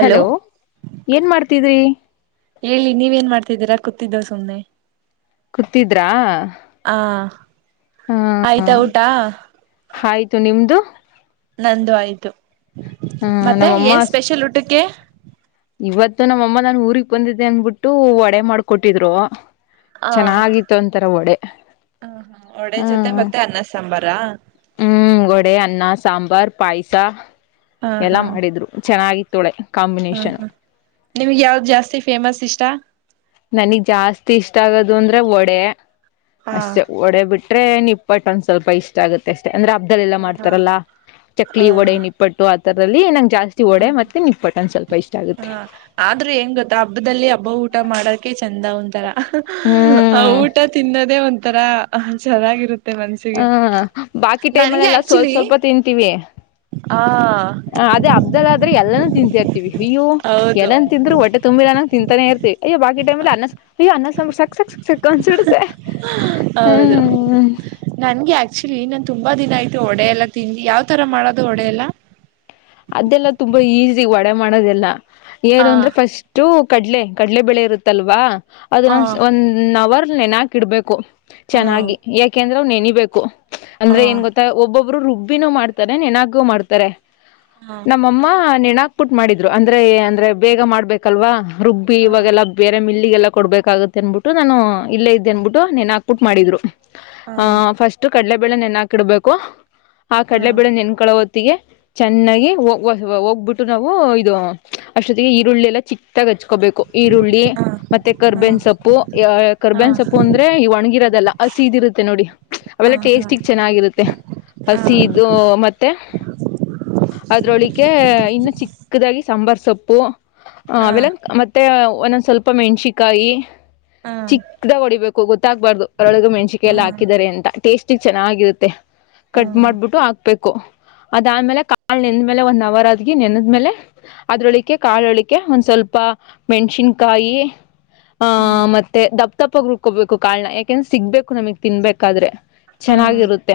Hello ಏನ್ ಮಾಡ್ತಿದ್ರಿ. ಹೇಳಿ ನೀವೇನ್ ಮಾಡ್ತಿದ್ದೀರಾ ಕೂತಿದ್ದ ಸುಮ್ಮ್ನೆ. ಕೂತಿದ್ರಾ ಹ ಹ ಆಯ್ತಾ ಊಟ. ಆಯ್ತು ನಿಮ್ದು. ನಂದು ಆಯ್ತು ಹ ಮತ್ತೆ ನಮ್ಮಮ್ಮ ಏನ್ ಸ್ಪೆಷಲ್ ಊಟಕ್ಕೆ. ಇವತ್ತು ನಮ್ಮಮ್ಮ ನಾನು ಊರಿಗೆ ಬಂದಿದ್ದೆ ಅನ್ಬಿಟ್ಟು ಒಡೆ ಮಾಡ್ಕೊಟ್ಟಿದ್ರು. ಆ ಚೆನ್ನಾಗಿತ್ತು ಒಂತರ ಓಡೆ ಹ ಹಾ ಒಡೆ ಜೊತೆ ಹ್ಮ. ಮತ್ತೆ ಅನ್ನ ಸಾಂಬಾರಾ ಹ್ಮ್ ಒಡೆ ಅನ್ನ ಸಾಂಬಾರ್ ಪಾಯಸ ಹಾ ಎಲ್ಲಾ ಹಾ ಮಾಡಿದ್ರು ಚೆನ್ನಾಗಿತ್ತು. ತೊಡೆ ಕಂ ಹಾ ಹಾ ನಿಮ್ಗೆ ಯಾವ್ದ್ ಜಾಸ್ತಿ ಫೇಮಸ್ ಇಷ್ಟ. ನನಗ್ ಜಾಸ್ತಿ ಇಷ್ಟ ಆಗದು ಅಂದ್ರೆ ವಡೆ ಹಾ ಅಷ್ಟೆ ವಡೆ ಬಿಟ್ಟ್ [unintelligible] ರೆ ನಿಪ್ಪಟ್ಟ ಒಂದ ಸ್ವಲ್ಪ ಇಷ್ಟ ಆಗುತ್ತೆ ಅಷ್ಟೇ ಅಂದ್ರೆ ಹಬ್ಬದಲೆಲ್ಲ ಹಾ ಮಾಡ್ತಾರಲ್ಲಾ ಚಕ್ಲಿ ಹಾ ವಡೆ ನಿಪ್ಪ ಪಟ್ಟು ಆಂಥದ್ರಲ್ಲಿ ನಂಗೆ ಜಾಸ್ತಿ ಒಡೆ ಮತ್ತೆ ನಿಪಟ್ಟ್ ಸ್ವಲ್ಪ ಇಷ್ಟ ಆಗುತ್ತೆ. ಹಾ ಆದ್ರೂ ಎನ್ ಗೊತ್ತ ಹಬ್ಬದಲ್ಲಿ ಹಬ್ಬ ಊಟ ಮಾಡಕೆ ಚಂದ ಒಂತರ. ಹಾ ಆ ಊಟ ತಿನ್ನದೇ ಒಂಥರ ಚೆನ್ನಾಗಿರುತ್ತ [unintelligible] ಹ ಮನಸಿಗೆ ಬಾಕಿ ನನಗೆ ಟೈಮಲ್ಲೆಲ್ಲ ಸ್ವಲ್ಪ ಆಕ್ಚುಲಿ. ಸ್ವಲ್ಪ ತಿಂತೀವಿ. ಹಾ ಹ ಅದೇ ಅಬ್ದುಲ್ ಆದ್ರೆ ಎಲ್ಲಾನೂ ತಿಂತಾಯಿರ್ತಿವಿ ಅಯ್ಯೋ ಹೌದು ಏನ್ ತಿಂದ್ರು ಹೊಟ್ಟೆ ತುಂಬಿಲ್ಲ ಅನ್ನಂಗ್ ತಿಂತಾನೇ ಇರ್ತಿವಿ. ಅಯ್ಯೊ ಬಾಕಿ ಟೈಮಲ್ ಅನ್ನ ಸಾಂಬಾರ್ ಸಾಕ್ ಸಾಕ್ ಸಕ್ ಅನ್ಸ್ಬಿಡುತ್ತೆ ಹೌದು ಹ್ಮ್. ನನ್ಗೆ ಆಕ್ಚುಲಿ ನಾನ್ ತುಂಬಾ ದಿನ ಆಯತು ಒಡೆ ಎಲ್ಲಾ ತಿಂದಿ ಯಾವ್ ತರ ಮಾಡೋದು ಒಡೆ ಎಲ್ಲಾ. ಅದೆಲ್ಲ ತುಂಬಾ ಈಸಿ ಒಡೆ ಮಾಡೋದೆಲ್ಲ ಏನು ಆ ಅಂದ್ರೆ ಫಸ್ಟ್ [unintelligible] ಕಡ್ಲೆ ಕಡಲೆ ಬೆಳೆ ಇರುತ್ತಲ್ವಾ ಅದನ್ನೊ ಆ ಒಂನ್ ಅವರ್ ನೆನಕಿ ಇಡ್ಬೇಕು. ಆ ಚೆನ್ನಾಗಿ ಯಾಕೆಂದ್ರೆ ಅವ್ ನೆನಬೇಕು ಆ ಅಂದ್ರೆ ಏನ್ ಗೊತ್ತ ಒಬ್ಬೊಬ್ಬರು ರುಬ್ಬಿನೂ ಮಾಡ್ತಾರೆ ನೆನಾಗೂ ಮಾಡ್ತಾರೆ ಹಾ ಮ್ಮ ನೆಣಾಕ್ಬಿಟ್ಟು ಮಾಡಿದ್ರು ಅಂದ್ರೆ ಅಂದ್ರೆ ಬೇಗ ಮಾಡ್ಬೇಕಲ್ವಾ ರುಬ್ಬಿ ಆ ಆ ಇವಾಗೆಲ್ಲ ಬೇರೆ ಮಿಲ್ಲಿಗೆಲ್ಲ ಕೊಡ್ಬೇಕಾಗೆ ಅಂದ್ಬಿಟ್ಟು ನಾನು ಇಲ್ಲ ಇದ್ದೆ ಅನ್ಬಿುೆನ್ ಹಾಕ ಪುಟ್ ಮಾಡಿದ್ರು ಆ ಆಹ ಫಸ್ಟ್ ಕಡಲೆಬೇಳೆನೆನ್ ಹಾಕಿಡ್ಬೇಕು ಆ ಕಡಲೆ ಬೀಡ ನೆನ್ಕಳ ಹೊತ್ತಿಗೆ ಚೆನ್ನಾಗಿೋಗ ಹೋಗ್ಬಿಟ್ಟು ನಾವು ಇದು ಅಷ್ಟೊತ್ತಿಗೆ ಈರುಳ್ಳಿ ಎಲ್ಲ ಚಿಕ್ಕಾಗಿ ಹಚ್ಕೋಬೇಕು ಈರುಳ್ಳಿ ಮತ್ತೆ ಕರ್ಬೇನ್ ಸೊಪ್ಪು ಆ ಕರ್ಬೇನ್ ಸೊಪ್ಪು ಅಂದ್ರೆ ಒಣಗಿರೋದಲ್ಲ ಹಸಿ ಇದಿರುತ್ತೆ ನೋಡಿ ಆ ಅವೆಲ್ಲ ಹಾ ಟೇಸ್ಟಗ್ ಚೆನ್ನಾಗಿರುತ್ತೆ ಆ ಹಸಿಿದು ಮತ್ತೆ ಅದ್ರೊಳಿಕ ಇನ್ನು ಚಿಕ್ಕದಾಗಿ ಸಾಂಬಾರ್ ಸೊಪ್ಪು ಆ ಅವೆಲ್ಲ ಮೆ ಮತ್ತೆ ಒಂದೊಂದ ಸ್ವಲ್ಪ ಮೆಣ್ಸಿಕಾಯಿ ಆ ಚಿ ಅದರಾಗ ಹೊಡಿಬೇಕು ಗೊತ್ತಾಗ್ಬಾರ್ದು ಅದರೊಳಗ ಮೆಣಸಿಕೆ ಆ ಎಲ್ಲ ಹಾಕಿದಿದ್ದಾರೆ ಅಂತ ಟೇಸ್ಟಿಗೆ ಚೆನ್ನಾಗಿರುತ್ತೆ ಕಟ್ ಆ ಮಾಡ್ಬಿಟ್ಟು ಹಾಕ್ಬೇಕು ಅದಾದ್ಮೇಲೆ ಕಾಳ ನೆಂದ್ಮೇಲೆ ಒನ್ ಅವರ್ ಆದ ನೆನ್ದ್ಮೇಲೆ ಅದ್ರೊಳಿಕ ಕಾಳೊಳಕ್ಕೆ ಒಂದ್ ಸ್ವಲ್ಪ ಮೆಣಸಿನ್ಕಾಯಿ ಆ ಮತ್ತೆ ದಪ್ಪ ತಪ್ಪಗ್ ರುಕೋಬೇಕು ಕಾನ ಯಾಕೆಂದ್ರ ಸಿಗ್ಬೇಕು ನಮಗ್ ತಿನ್ಬೇಕಾದ್ರೆ ಆ ಚೆನ್ನಾಗಿರುತ್ತೆ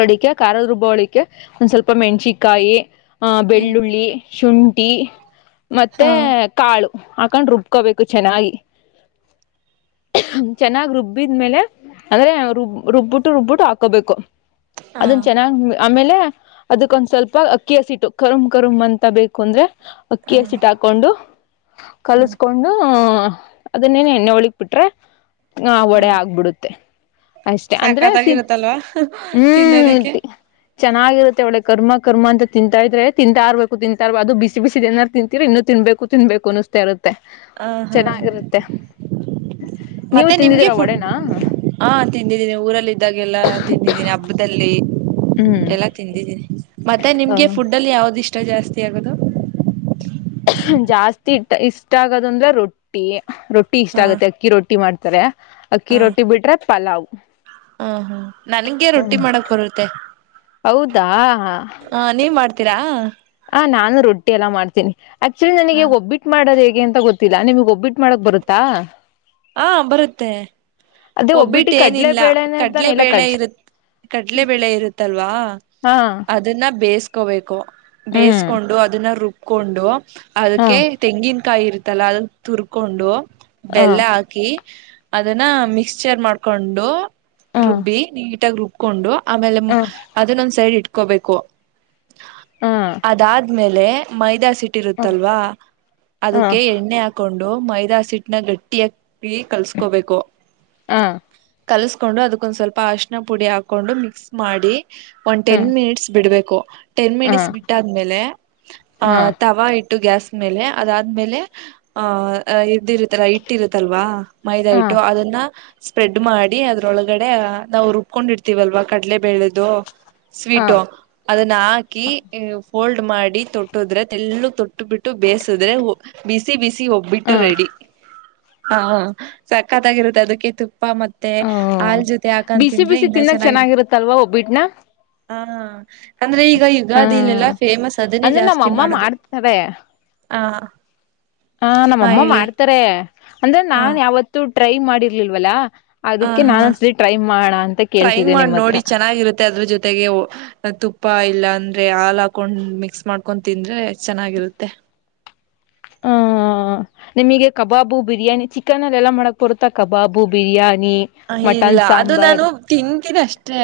ರಡಿಕ ಖಾರದರುಬ್ಬಳಿಕೆ ಒಂದ್ ಸ್ವಲ್ಪ ಪಪ್ಪ ಮೆಣಸಿಕಾಯಿ ಆ್ ಹ್ಮ್ ಬೆಳ್ಳುಳ್ಳಿ ಶುಂಠಿ ಹಾ ಮತ್ತೆ ಕಾಳು ಹಾಕಂಡ್ ರುಬ್ಕೋಬೇಕು ಚೆನ್ನಾಗಿ ಚೆನ್ನಾಗ್ ರುಬ್ಬಿದ್ಮೇಲೆ ಅಂದ್ರೆ ರುಬ್ ರುಬ್ಬಿಟ್ಟು ರುಬ್ಬಿಟ್ಟು ಹಾಕೋಬೇಕು ಆ ಅದನ್ ಚೆನ್ನಾಗ್ ಆಮೇಲೆ ಅದಕ್ಕೊಂದ್ ಸ್ವಲ್ಪ ಅಕ್ಕಿ ಹಸಿಟ್ಟು ಕರುಮ್ ಕರುಮ್ ಅಂತ ಬೇಕು ಅಂದ್ರೆ ಆ ಅಕ್ಕಿ ಹಸಿಟ್ ಹಾಕ್ ಕೊಂಡು ಹ್ಮ್ ಕಲಸ್ಕೊಂಡು ಅದನ್ನೇನ ಎಣ್ಣೆ ಒಳಗ್ ಬಿಿಟ್ರೆ ಹ ಹಾ ಒಡೆ ಆಗ್ಬಿಡುತ್ತೆ ಅಷ್ಟೆ ಅಂದ್ರೆ ಸಿ ಸಾಕತ್ತಾಗಿರುತ್ತಲ್ವಾ ಹ್ಮ್ ತಿನ್ನೋದಿಕ್ಕೆ ಚೆನ್ನಾಗಿರುತ್ತೆ ಒಳ ಕರ್ಮ ಕರ್ಮ ಅಂತ ತಿಂತಾ ಇದ್ರೆ ತಿಂತ ಆರ್ಬೇಕು ತಿಂತಬ ಅದು ಬಿಸಿ ಬಿಸಿದ ನಾರು ತಿಂತೀರಿ ಇನ್ನು ತಿನ್ಬೇಕು ತಿನ್ಬೇಕು ಅನ್ನಿಸತಾ ಇರದು ಹ ಹಾ ಚೆನ್ನಾಗಿರುತ್ತೆ ನೀವು ಮತ್ತೆ ನಿಮ್ಗೆ ತಿಂದಿದೀರಾ ಫುಡ್ ಒಡೆನಾ ಹಾ ತಿಂದಿದ್ದೀನಿ ಊರಲ್ಲ ಇದಿದ್ದಾಗ ಎಲ್ಲಾ ತಿಂದಿದ್ದೀನಿ ಹಬ್ಬದಲ್ಲಿ ಹ್ಮ್ ಎಲ್ಲಾ ತಿಂದಿದ್ದೀನಿ ಮತ್ತೆ ನಿಮ್ಗೆ ಫುಡ್ ಅಲ್ಲಿ ಯಾವ್ದ್ ಇಷ್ಟ ಜಾಸ್ತಿ ಆಗದು ಜಾಸ್ತಿ ಇಟ್ಟ ಇಷ್ಟ ಆಗೋದಂದ್ರೆ ರೊಟ್ಟಿ ರೊಟ್ಟಿ ಇಷ್ಟ ಹಾ ಆಗುತ್ತೆ ಅಕ್ಕಿ ರೊಟ್ಟಿ ಮಾಡ್ತಾರೆ ಅಕ್ಕಿ ರೊಟ್ಟಿ ಬಿಟ್ರೆ ಪಲಾವ್ ಹ್ಮ ಹ್ಮ ನನ್ಗೆ ರೊಟ್ಟಿ ಹ್ಮ್ ಮಾಡಕ್ ಬರುತ್ತೆ ಹೌದಾ ೀರಾ ಹ ನಾನು ರೊಟ್ಟಿ ಎಲ್ಲ ಮಾಡ್ತೀನಿ ಆಕ್ಚುಲಿ ನನಗೆ ಹ ಒಬ್ಬಿಟ್ಟು ಮಾಡೋದ್ ಹೇಗೆ ಅಂತ ಗೊತ್ತಿಲ್ಲಾ ನಿಮ್ಗ್ ಒಬ್ಬಿಟ್ಟಟ್ ಮಾಡಕ್ ಬರುತ್ತಾ ಹಾ ಬರುತ್ತೆ ಅದೇ ಒಬ್ಬಿಟ್ಟಿ ಒಬ್ಬಿಟ್ಟ ಕಡ್ಲೆ ಏನಿಲ್ಲ ಬೇಳೆನೆ ತಾನೆ ಕಡಲೆ ಇಲ್ಲ ಬೇಳೆ ಕಡ್ಲೆ ಇರುತ್ತೆ ಕಡ್ಲೆ ಬೆಳೆ ಇರುತ್ತಲ್ವಾ ಅ ಹಾ ಅದನ್ನ ಬೇಯಿಸಕೋಬೇಕು ಹ್ಮ್ ಬೇಯಿಸಕೊಂಡು ಅದನ್ನ ರುಬ್ಕೊಂಡು ಹಾ ಅದಕ್ಕೆ ತೆಂಗಿನಕಾಯಿ ಇರುತ್ತಲ್ಲ ಅದ ತುರ್ಕೊಂಡು ಹಾ ಬೆಲ್ಲ ಹಾಕಿ ಅದನ್ನ ಮಿಕ್ಸ್ ಚೇರ್ ಮಾಡ್ಕೊಂಡು ಹಾ ರುಬ್ಬಿ ನೀಟಾಗಿ ರುಬ್ಕೊಂಡು ಆಮೇಲೆ ಹಾ ಅದನ್ನ ಒಂದ ಸೈಡ್ ಇಟ್ಕೋಬೇಕು ಹಾ ಅದಾದ್ಮೇಲೆ ಮೈದಾ ಸಿಟ್ಟ ಹಾ ರುತ್ತಲ್ವಾ ಹಾ ಅದಕ್ಕೆ ಎಣ್ಣೆ ಹಾ ಕೊಂಡು ಮೈದಾ ಸಿಟ್ನ ಗಟ್ಟಿ ಹಕಿ ಕಲ್ಸಕೋಬೇಕು ಹಾ ಕಲಸ್ಕೊಂಡು ಅದಕ್ಕೊಂದ ಸ್ವಲ್ಪ ಅಶಿನ ಪುಡಿ ಹಾಕೊಂಡು ಮಿಕ್ಸ್ ಮಾಡಿ ಒಂದು ಹಾ ಹಾ ಟೆನ್ ಮಿನಿಟ್ಸ್ ಬಿಡ್ಬೇಕು ಟೆನ್ ಮಿನಿಟ್ಸ್ ಹಾ ಬಿಟ್ಟಾದ್ಮೇಲೆ ಅ ತವಾ ಇ ಇಟು ಗ್ಯಾಸ್ ಮೇಲೆ ಅದಾದ್ಮೇಲೆ ಆಹ್ ಅಹ ಇದ್ದಿರುತ್ತಲ್ಲ ಹಿಟ್ಟಿರುತ್ತಲ್ವಾ ಮೈದಾ ಹಿಟ್ಟು ಅದನ್ನ ಸ್ಪ್ರೆಡ್ ಮಾಡಿ ಅದ್ರೊಳಗಡೆ ನಾವು ರುಬ್ಕೊಂಡಿರ್ತೀವಲ್ವಾ ಕಡಲೆ ಬೆೇಳೆದು ಹಾ ಸ್ವೀಟು ಹಾ ಅದನ್ನ ಹಾಕಿ ಫೋಲ್ಡ್ ಮಾಡಿ ತೊಟ್ಟದ್ರೆ ಎೆಲ್ಲು ತೊಟ್ಟು ಬಿಟ್ಟು ಬೇಯಸಿದ್ರೆ ಬಿಸಿ ಬಿಸಿ ಒಬ್ಬಿಟ್ಟು ಹಾ ರೆಡಿ ಹಾ ಸಕ್ಕತ್ತಾಗಿರುತ್ತೆ ಅದಕ್ಕೆ ತುಪ್ಪ ತುಪ್ಪ ಮತ್ತೆ ಹಾಲ್ ಜೊತೆ ಬಿಸಿ ಹಾಕಂತಿಂದ್ರೆ ಬಿಸಿ ಇನ್ನ ತಿನ್ನಕ್ ಚೆನ್ನಾಗಿರುತ್ತೆ ಚೆನ್ನಾಗಿರುತ್ತಲ್ವಾ ಒಬ್ಬಿಟ್ನ ಹಾ ಅಂದ್ರೆ ಈಗ ಯುಗಾದಿ ಹ್ಮ್ ಲೆೆಲ್ಲಾ ಫೇಮಸ್ ಅದನೇ ಅಂದ್ರೆ ಜಾಸ್ತಿ ನಮ್ಮಮ್ಮ ಮಾಡದು ಮಾಡ್ತಾರೆ ಹಾ ಹ ನಮ್ಮಮ್ಮ ಹೇಳಿ ಮಾಡ್ತಾರೆ ಅಂದ್ರೆ ಹಾ ನಾನ್ ಯಾವತ್ತು ಟ್ರೈ ಮಾಡಿರ್ಲಿಲ್ವಲ್ಲಾ ಅದಕ್ಕೆ ಹ ನಾನು ಹಾ ಒಂದುಸಾರಿ ಟ್ರೈ ಮಾಡ ಅಂತ ಕೇಳ್ತಿದ್ದೆ ನಿಮ್ಮ ಹತ್ರ ಚೆನ್ನಾಗಿ ಆಗಿರುತ್ತದೆ ಅದ್ರ ಜೊತೆ ತ್ತೆಗೆ ತುಪ್ಪ ಇಲ್ಲಾ ಅಂದ್ರೆ ಹಾಲ್ ಹಾಕೊಂಡ್ ಮಿಕ್ಸ್ ಮಾಡ್ಕೊಂಡ್ ತಿಂದ್ರೆ ಚೆನ್ನಾಗಿರುತ್ತೆ ಹ ನಿಮಗೆ ಕಬಾಬು ಬಿರಿಯಾನಿ ಚಿಕನ್ ಅಲ್ಲಿ ಎಲ್ಲಾ ಮಾಡಕ್ ಬರುತ್ತಾ ಕಬಾಬು ಬಿರಿಯಾನಿ ಇಲ್ಲ ಮಟನ್ ಅದು ನಾನು ಸಾಂಬಾರ್ ತಿಂತಿದೆ ಅಷ್ಟೆ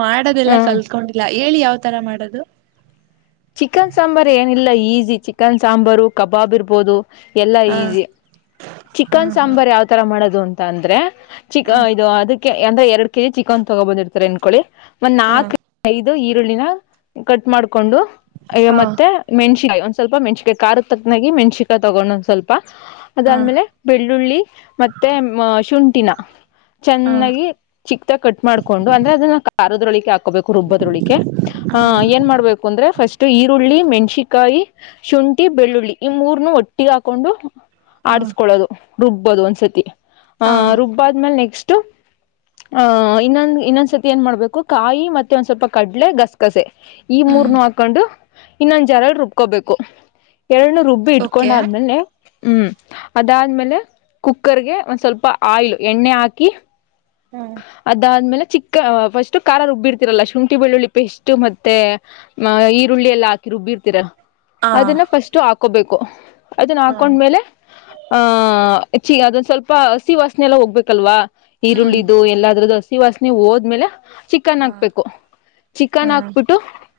ಮಾಡಿದ್ದೆಲ್ಲಾ ಹ್ಮ ಕಲ್ತ್ಕೊಂಡ ಇಲ್ಲ ಹೇಳಿ ಯಾವ್ ತರಾ ಮಾಡೋದು ಚಿಕನ್ ಸಾಂಬಾರ್ ಏನಿಲ್ಲ ಈಜಿ ಚಿಕನ್ ಸಾಂಬಾರು ಕಬಾಬ್ ಇರ್ಬೋದು ಎಲ್ಲಾ ಹ ಈಜಿ ಹಾ ಚಿಕನ್ ಸಾಂಬಾರ್ ಹಾ ಯಾವ ತರ ಮಾಡೋದು ಅಂತ ಅಂದ್ರೆ ಹ ಚಿಕನ್ ಇದು ಅದ ಅಂದ್ರೆ ಎರಡ್ ಕೆ ಜಿ ಚಿಕನ್ ತಗೊ ಬಂದಿರ್ತಾರೆ ಅನ್ಕೊಳ್ಳಿ ಮತ್ ಹ ನಾಲ್ಕು ಐದು ಈರುಳ್ಳಿನ ಕಟ್ ಮಾಡ್ಕೊಂಡು ಯ್ಯೋ ಹಾ ಮತ್ತೆ ಮೆಣಸಿಕಾಯಿಗೆ ಒಂದ್ ಸ್ವಲ್ಪ ಮೆಣಸಿಗೆಯ ಕಾರ ತಕ್ನಾಗಿ ಮೆಣ್ಸಿಕಾಯ ತಗೊಂಡ್ ಒಂದ್ ಸ್ವಲ್ಪ ಹಾ ಅದಾದ್ಮೇಲೆ ಬೆಳ್ಳುಳ್ಳಿ ಮತ್ತೆ ಶುಂಠಿನ ಹಾ ಚೆನ್ನಾಗಿ ಚಿಕ್ದಾಗ ಕಟ್ ಮಾಡ್ಕೊಂಡು ಅಂದ್ರೆ ಅದನ್ನ ಕಾರದ್ರೊಳಿಕೆ ಹಾಕಬೇಕು ರುಬ್ಬದ್ರೊಳಿ ಹಾ ಹ ಏನ್ ಮಾಡ್ಬೇಕು ಅಂದ್ರೆ ಫಸ್ಟ್ ಈರುಳ್ಳಿ ಮೆಣ್ಸಿಕಾಯಿ ಶುಂಠಿ ಬೆಳ್ಳುಳ್ಳಿ ಈ ಮೂರ್ನು ಒಟ್ಟಿ ಹಾಕೊಂಡು ಹಾ ಆಡ್ಸ್ಕೊಳ್ಳೋದು ರುಬ್ಬೋದು ಒಂದ್ಸತಿ ಹಾ ಆಹ ರುಬ್ಬಾದ್ಮೇಲ್ ನೆಕ್ಸ್ಟ್ ಆಹ ಇನ್ನೊಂದ್ ಇನ್ನೊಂದ್ಸರ್ತಿ ಏನ್ ಮಾಡ್ಬೇಕು ಕಾಯಿ ಮತ್ತೆ ಒಂದ ಸ್ವಲ್ಪ ಕಡಲೆ ಗಸ್ ಗಸೆ ಈ ಹ್ಮ್ ಮೂರ್ನು ಹಾಕೊಂಡು ಇನ್ನೊಂದ ಜಾರಲಿ ರುಬ್ಕೋಬೇಕು ಎರಡು ರುಬ್ಬಿ ಓಕೆ ಇಟ್ಕೊಂಡಾದ್ಮೇಲೆ ಹ್ಮ್ ಅದಾದ್ಮೇಲೆ ಕುಕ್ಕರ್ಗೆ ಒಂದು ಸ್ವಲ್ಪ ಆಯಿಲು ಎಣ್ಣೆ ಹಾಕಿ ಹಾ ಅದಾದ್ಮೇಲೆ ಚಿಕ್ಕ ಫಸ್ಟ್ ಖಾರ ರುಬ್ಬಿರ್ತಿರಲ್ಲ ಶುಂಠಿ ಬೆಳ್ಳುಳ್ಳಿ ಪೆಸ್ಟ್ ಮತ್ತೆ ಈರುಳ್ಳಿ ಎಲ್ಲ ಹಾಕಿ ರುಬ್ಬಿರ್ತೀರ ಅದನ್ನ ಫಸ್ಟ್ ಹಾಕೋಬೇಕು ಅದನ್ನ ಹಾ ಹಾಕೊಂಡ್ಮೇಲೆ ಆಹ ಚಿ ಅದೊಂದು ಸ್ವಲ್ಪ ಹಸಿ ವಾಸನೆ ಎಲ್ಲ ಹೋಗ್ಬೇಕಲ್ವಾ ಹ್ಮ್ ಈರುಳ್ಳಿದು ಎಲ್ಲದ್ರದ್ದು ಹಸಿ ವಾಸನೆ ಹೋದ್ಮೇಲೆ ಚಿಕನ್ ಹಾ ಹಾಕ್ಬೇಕು ಚಿಕನ್ ಹಾ ಹಾಕ್ಬಿಟ್ಟು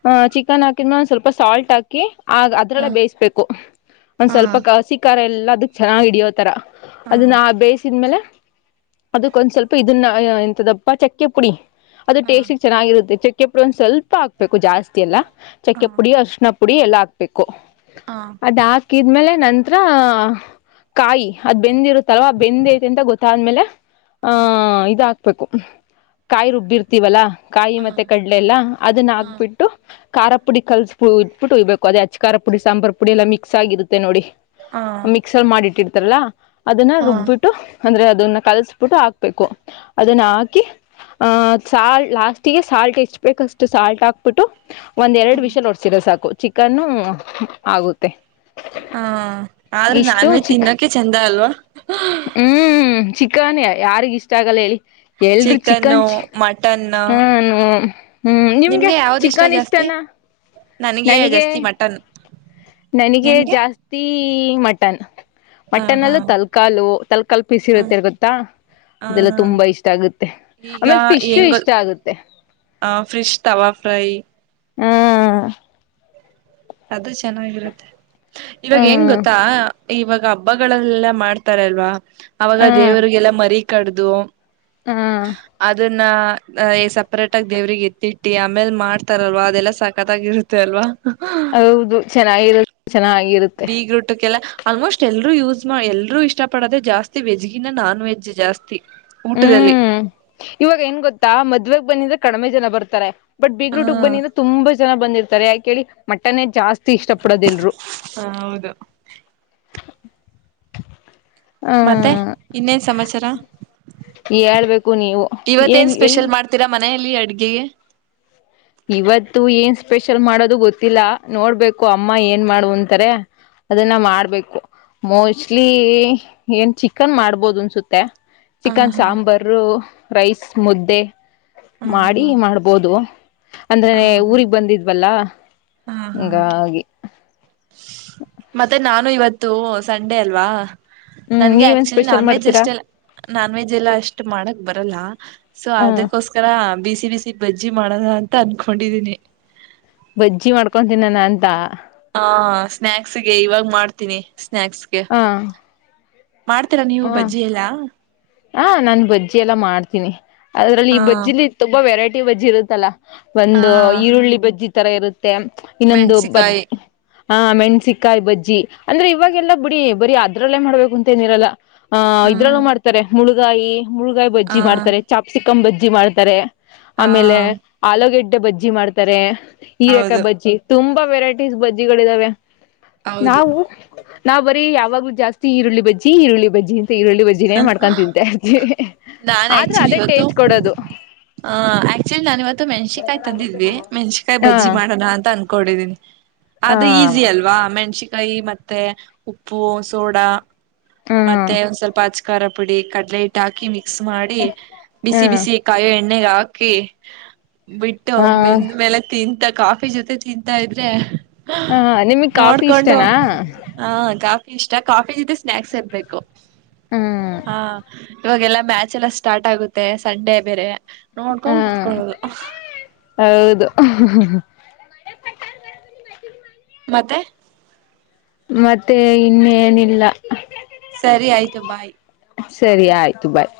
ಆ ಚಿಕನ್ ಹಾಕ್ ಇನ್ನೊಂದು ಸ್ವಲ್ಪ ಸಾಲ್ಟ್ ಹಾಕಿ ಆ ಹಾ ಅದ್ರಲ್ಲ ಬೇಯಿಸ್ಬೇಕು ಒಂದ್ ಹಾ ಸ್ವಲ್ಪ ಕಸಿಕಾರ ಎಲ್ಲ ಅದಕ್ ಚೆನ್ನಾಗಿ ಹಿಡಿಯೋತರ ಹಾ ಅದನ್ನ ಬೇಯಿಸಿದ್ಮೇಲೆ ಅದಕ್ ಒಂದ್ ಸ್ವಲ್ಪ ಇದನ್ನ ಎಂತದಪ್ಪ ಚಕ್ಕೆ ಪುಡಿ ಅದು ಟೇಸ್ಟಿಗೆ ಚೆನ್ನಾಗಿರುತ್ತೆ ಚಕ್ಕೆಪ್ಪು ಒಂದ ಸ್ವಲ್ಪ ಹಾಕ್ಬೇಕು ಜಾಸ್ತಿ ಎಲ್ಲ ಹಾ ಚಕ್ಕೆ ಪುಡಿ ಅಶಣ ಪುಡಿ ಎಲ್ಲ ಹಾಕ್ಬೇಕು ಹಾ ಹಾ ಅದ ಹಾ ಕ್ಮೇಲೆ ನಂರ ಕಾಯಿ ಅದ್ ಬೆಂದಿರುತ್ತಲ್ವಾ ಬೆಂದ್ ಐತಿ ಅಂತ ಗೊತ್ತಾದ್ಮೇಲೆ ಹಾ ಆಹ ಇದ ಹಾಕ್ಬೇಕು ಕಾಯಿ ರುಬ್ಬಿರ್ತ ವಲ್ಲಾ ಕಾಯಿ ಮತ್ತೆ ಹಾ ಕಡಲೆ ಎಲ್ಲಾ ಅದನ್ನ ಹಕ್ಬಿಟ್ಟು ಖಾರ ಪುಡಿ ಕಲ್ಸಟ್ಬಿಟ್ಟು ಉಯ್ಬೇಕು ಅದೇ ಅಚಕಾರ ಪುಡಿ ಸಾಂಬಾರ್ ಪುಡಿ ಎಲ್ಲ ಮಿಕ್ಸ್ ಆಗಿರುತ್ತೆ ನೋಡಿ ಹಾ ಹಾ ಮಿಕ್ಸರ್ ಮಾಡಿಟ್ಟಿರ್ತಾರಲ್ಲ ಅದನ್ನ ಹಾ ರುಬ್ಬಿಟ್ಟ ರುಬ್ಬಿಟ್ಟು ಅಂದ್ರೆ ಅದನ್ನ ಕಲಸ್ಬಿಟ್ಟು ಹಾಕ್ಬೇಕು ಅದನ್ನ ಹಾಕಿ ಆ್ ಸಾಲ್ಟ್ ಲಾಸ್ಟ್ಗೆ ಸಾಲ್ಟ್ ಇಚ್ ಬಷ್ಟು ಸಾಲ್ಟ್ ಹಾಕ್ಬಿಟ್ಟು ಒಂದ್ ಎರ ವಿಷಲ್ ಹೊಡ್ಸೀರ ಸಾಕು ಚಿಕನ್ನು ಆಗುತ್ತೆ ಹಾ ಆದ್ರೆ ಇಷ್ಟು ನಾನ್ ವೇಜ್ ಚಿಕ್ ತಿನ್ನೋಕೆ ಚಂದ ಅಲ್ವಾ ಹ್ಮ್ ಚಿಕನ್ ಯಾರಿಗ ಇಷ್ಟ ಆಗಲ್ಲ ಹೇಳಿ ಎಲ್ರು ಚಿಕನ್ನು ಚಿಕನ್ ಚ ಹಾ ನಿಮಗೆ ಯಾವ್ದ ಇಷ್ಟ ಜಾಸ್ತಿ ನನ್ಗೆ ನನಗೆ ಜಾಸ್ತಿ ಮಟನ್ ನನಗೆ ನಿಮ್ಗೆ ಜಾಸ್ತಿ ಮಟನ್ ಹ ಮಟನ್ ಹಾ ಅಲ್ಲೂ ತಲ್ಕಾಲು ತ ಹ ಕಲ್ಪಿಸಿರುತ್ತೆರ್ ಗೊತ್ತಾ ಹ ಇದೆಲ್ಲ ಹಾ ತುಂಬಾ ಇಷ್ಟ ಆಗುತ್ತೆ ಆಮೇಲೆ ಫಿಶ್ ಇಷ್ಟ ಆಗುತ್ತೆ ಫ್ರಿಶ್ ತಾವ ಫ್ರೈ ಹ್ಮ ಅದು ಚೆನ್ನಾಗಿರುತ್ತೆ ಇವಾಗ ಹೆಂಗ ಹ್ಮ್ ಗೊತ್ತಾ ಇವಾಗ ಹಬ್ಬಗಳಲ್ಲೆಲ್ಲ ಮಾಡ್ತಾರ ಅಲ್ವಾ ಅವವಾಗ ದೇವರಿಗೆಲ್ಲ ಮರಿ ಕಡ್ದು ಹು ಅದನ್ನ ಸಪ್ರೇಟ್ ಆಗ ದೇವ್ರಿಗೆ ಎತ್ತಿಟ್ಟಿ ಆಮೇಲ್ ಮಾಡ್ತಾರಲ್ವಾ ಅದೆಲ್ಲ ಸಕತ್ಾಗಿರುತ್ತ ಅಲ್ವಾ ಹೌದು ಚೆನ್ನಾಗಿರು ಚೆನ್ನಾಗಿರುತ್ತೆ ಈಟಕ್ಕೆಲ್ಲ ಆಲ್ಮೋಸ್ಟ್ ಎಲ್ಲರೂ ಯೂಸ್ ಮಾಡ ಎಲ್ರೂ ಇಷ್ಟ ಪಡೋದೆ ಜಾಸ್ತಿ ವೆಜ್ಗಿಂತ ನಾನ್ ವೆಜ್ ಜಾಸ್ತಿ ಊಟದಲ್ಲಿ ಹ್ಮ್ ಇವಾಗ ಏನ್ ಗೊತ್ತಾ ಮದ್ವೆಗ್ ಬನ್ನಿದ್ರೆ ಕಡಿಮೆ ಜನ ಬರ್ತಾರೆ ಬಟ್ ಹ ಬೀಗ್ರೂಟ್ಗ್ ಬನ್ನಿದ್ರೆ ತುಂಬಾ ಜನ ಬಂದಿರ್ತಾರೆ ಯಾಕೇಳಿ ಮಟನ್ ಜಾಸ್ತಿ ಇಷ್ಟ ಪಡೋದಲ್ರು ಹ ಹೌದು. ಹ್ಮ್ ಇನ್ನೇನು ಸಮಾಚರ ಹೇಳ್ಬೇಕು ನೀವು ಏನ್ ಎಲ್ಲಿ ಹತ್ತೀರಾ ಮನೆಯಲ್ಲಿ ಅಡ್ಗೆ ಇವತ್ತು ಏನ್ ಸ್ಪೆಷಲ್ ಮಾಡೋದು ಗೊತ್ತಿಲ್ಲ ನೋಡ್ಬೇಕು ಅಮ್ಮ ಏನ್ ಮಾಡುವ ಅಂತಾರೆ ಅದನ್ನ ಹ್ಮ ಮಾಡ್ಬೇಕು ಮೋಸ್ಟ್ಲಿ ಏನ್ ಚಿಕನ್ ಮಾಡ್ಬೋದು ಅನ್ಸುತ್ತೆ ಹ ಚಿಕನ್ ಹಾ ಸಾಂಬಾರ ರೈಸ್ ಮುದ್ದೆ ಹಾ ಮಾಡಿ ಹಾ ಮಾಡ್ಬೋದು ಹ ಅಂದ್ರನೇ ಊಗ್ ಬಂದಿದ್ವಲ್ಲ ಹಾ ಹಾ ಹಂಗಿ ಮತ್ತೆ ನಾನು ಇವತ್ತು ಸಂಡೇ ಅಲ್ವಾ ಹ್ಮ್ ನನ್ಗೆ ನೀವೇನ್ ಆಕ್ಚುಲಿ ಸ್ಪೆಷಲ್ ನಾನ್ ವೆಜ್ ಮಾಡ್ತೀರಾ ಅಷ್ಟೆಲ್ಲ ನಾನ್ ವೆಜ್ ಎಲ್ಲ ಅಷ್ಟು ಮಾಡಕ್ ಬರಲ್ಲ ಸೊ ಹ್ಮ ಅದಕ್ಕೋಸ್ಕರ ಬಿಸಿ ಬಿಸಿ ಬಜ್ಜಿ ಮಾಡದ ಅಂತ ಅನ್ಕೊಂಡಿದೀನಿ ಬಜ್ಜಿ ಮಾಡ್ಕೊತೀನಾನ ಅಂತ ಹಾ ಸ್ನ್ಯಾಕ್ಸ್ಗೆ ಇವಾಗ ಮಾಡ್ತೀನಿ ಸ್ನ್ಯಾಕ್ಸ್ಗೆ ಹಾ ಮಾಡ್ತೀರಾ ನೀವು ಬಜ್ಜಿ ಎಲ್ಲಾ ಹಾ ನಾನ್ ಬಜ್ಜಿ ಎಲ್ಲ ಮಾಡ್ತೀನಿ ಅದ್ರಲ್ಲಿ ಹ ಈ ಬಜ್ಜಿಲಿ ತುಂಬಾ ವೆರೈಟಿ ಬಜ್ಜಿ ಇರುತ್ತಲ್ಲ ಹಾ ಒಂದು ಈರುಳ್ಳಿ ಬಜ್ಜಿ ತರ ಇರುತ್ತೆ ಇನ್ನೊಂದು ಬದ ಮೆಣಸಿಕಾಯಿ ಹಾ ಮೆಣ್ಸಿಿಕಾಯಿ ಬಜ್ಜಿ ಅಂದ್ರೆ ಇವಾಗೆಲ್ಲಾ ಬಿಡಿ ಬರೀ ಅದ್ರಲ್ಲೇ ಮಾಡ್ಬೇಕುಂತ ಏನಿರಲ್ಲಾ ಅಹ ಇದ್ರಲ್ಲೂ ಹ್ಮ್ ಮಾಡ್ತಾರೆ ಮುಳಗಾಯಿ ಮುಳ್ಗಾಯಿ ಹ ಬಜ್ಜಿ ಮಾಡ್ತಾರೆ ಚಾಪ್ಸಿಕಂ ಬಜ್ಜಿ ಮಾಡ್ತಾರೆ ಹ ಆಮೇಲೆ ಆಲೂಗೆಡ್ಡೆ ಬಜ್ಜಿ ಮಾಡ್ತಾರೆ ಈ ರಕ ಹೌದು ಬಜ್ಜಿ ತುಂಬಾ ವೆರೈಟೀಸ್ ಬಜ್ಜಿಗಳಿದಾವೆ ಹೌದು ನಾವು ನಾವ್ ಬರೀ ಯಾವಾಗ್ೂ ಜಾಸ್ತಿ ಈರುಳ್ಳಿ ಬಜ್ಜ ಈರುಳ್ಳ ಬಜ್ಜಿ ಇಂತ ಈರುಳ್ಳಿಜ್ಜಿ ದಿನೇನ್ ಮಾಡ್ಕೊಂಡು ತಿಂತೆವಿ ನಾನ್ು ಆಕ್ಚುಲಿ ಇವತ್ತು ಹ ಆಕ್ಚುಲಿ ನಾ ಇವತ್ತು ಮೆಣಸಿಕಾಯ್ ತಂದಿದ್ವಿ ಮೆಣಸಕಾಯಿ ಹಾ ಬಜ್ಜಿ ಮಾಡಣ ಅಂತ ಕೊಡಿದ್ದೀನಿ ಹಾ ಅದು ಈಸಿ ಅಲ್ವಾ ಮೆಣ್ಸಕಾಯಿ ಮೆ ಮತ್ತೆ ಉಪ್ಪು ಸೋಡಾ ಹ್ಮ್ ಮತ್ತೆ ಒಂದ್ ಸ್ವಲ್ಪ ಹಚಕಾರ ಪುಡಿ ಕಡಲೆ ಇಟ್ಟು ಹಾಕಿ ಮಿಕ್ಸ್ ಮಾಡಿ ಬಿಸಿ ಹ್ಮ್ ಬಿಸಿ ಕಾಯಿ ಎಣ್ಣಗ ಹಾಕಿ ಬಿಟ್ಟು ಹ ಬೆೆಂದ್ಮೇಲೆ ತಿಂತಕ್ ಹಾಕಿ ಿ ಜೊತೆ ತಿಂತಾ ಇದ್ರೆ ಹಾ ನಿಮಗ್ ಕಾಫಿ ನೋಡ್ಕೊಂಡು ಇಷ್ಟನಾ ಹಾ ಕಾಫಿ ಇಷ್ಟ ಕಾಫಿ ಜೊತೆ ಸ್ನಾಕ್ಸ್ ಇರ್ಬೇಕು ಹ್ಮ್ ಹವ ಇವಾಗೆಲ್ಲ ಮ್ಯಾಚ್ ಎಲ್ಲ ಸ್ಟಾರ್ಟ್ ಆಗುತ್ತೆ ಸಂಡೇ ಬೇರೆ ನೋಡ್ಕೊಂಡ್ ಹ್ಮ್ ಕುೂತ್ಕೊಳ್ಳೋದು ಹೌದು ಮತ್ತೆ ಮತ್ತೆ ಇನ್ನೇನಿಲ್ಲ ಸರಿ ಆಯ್ತು ಬಾಯ್ ಸರಿ ಆಯ್ತು ಬಾಯ್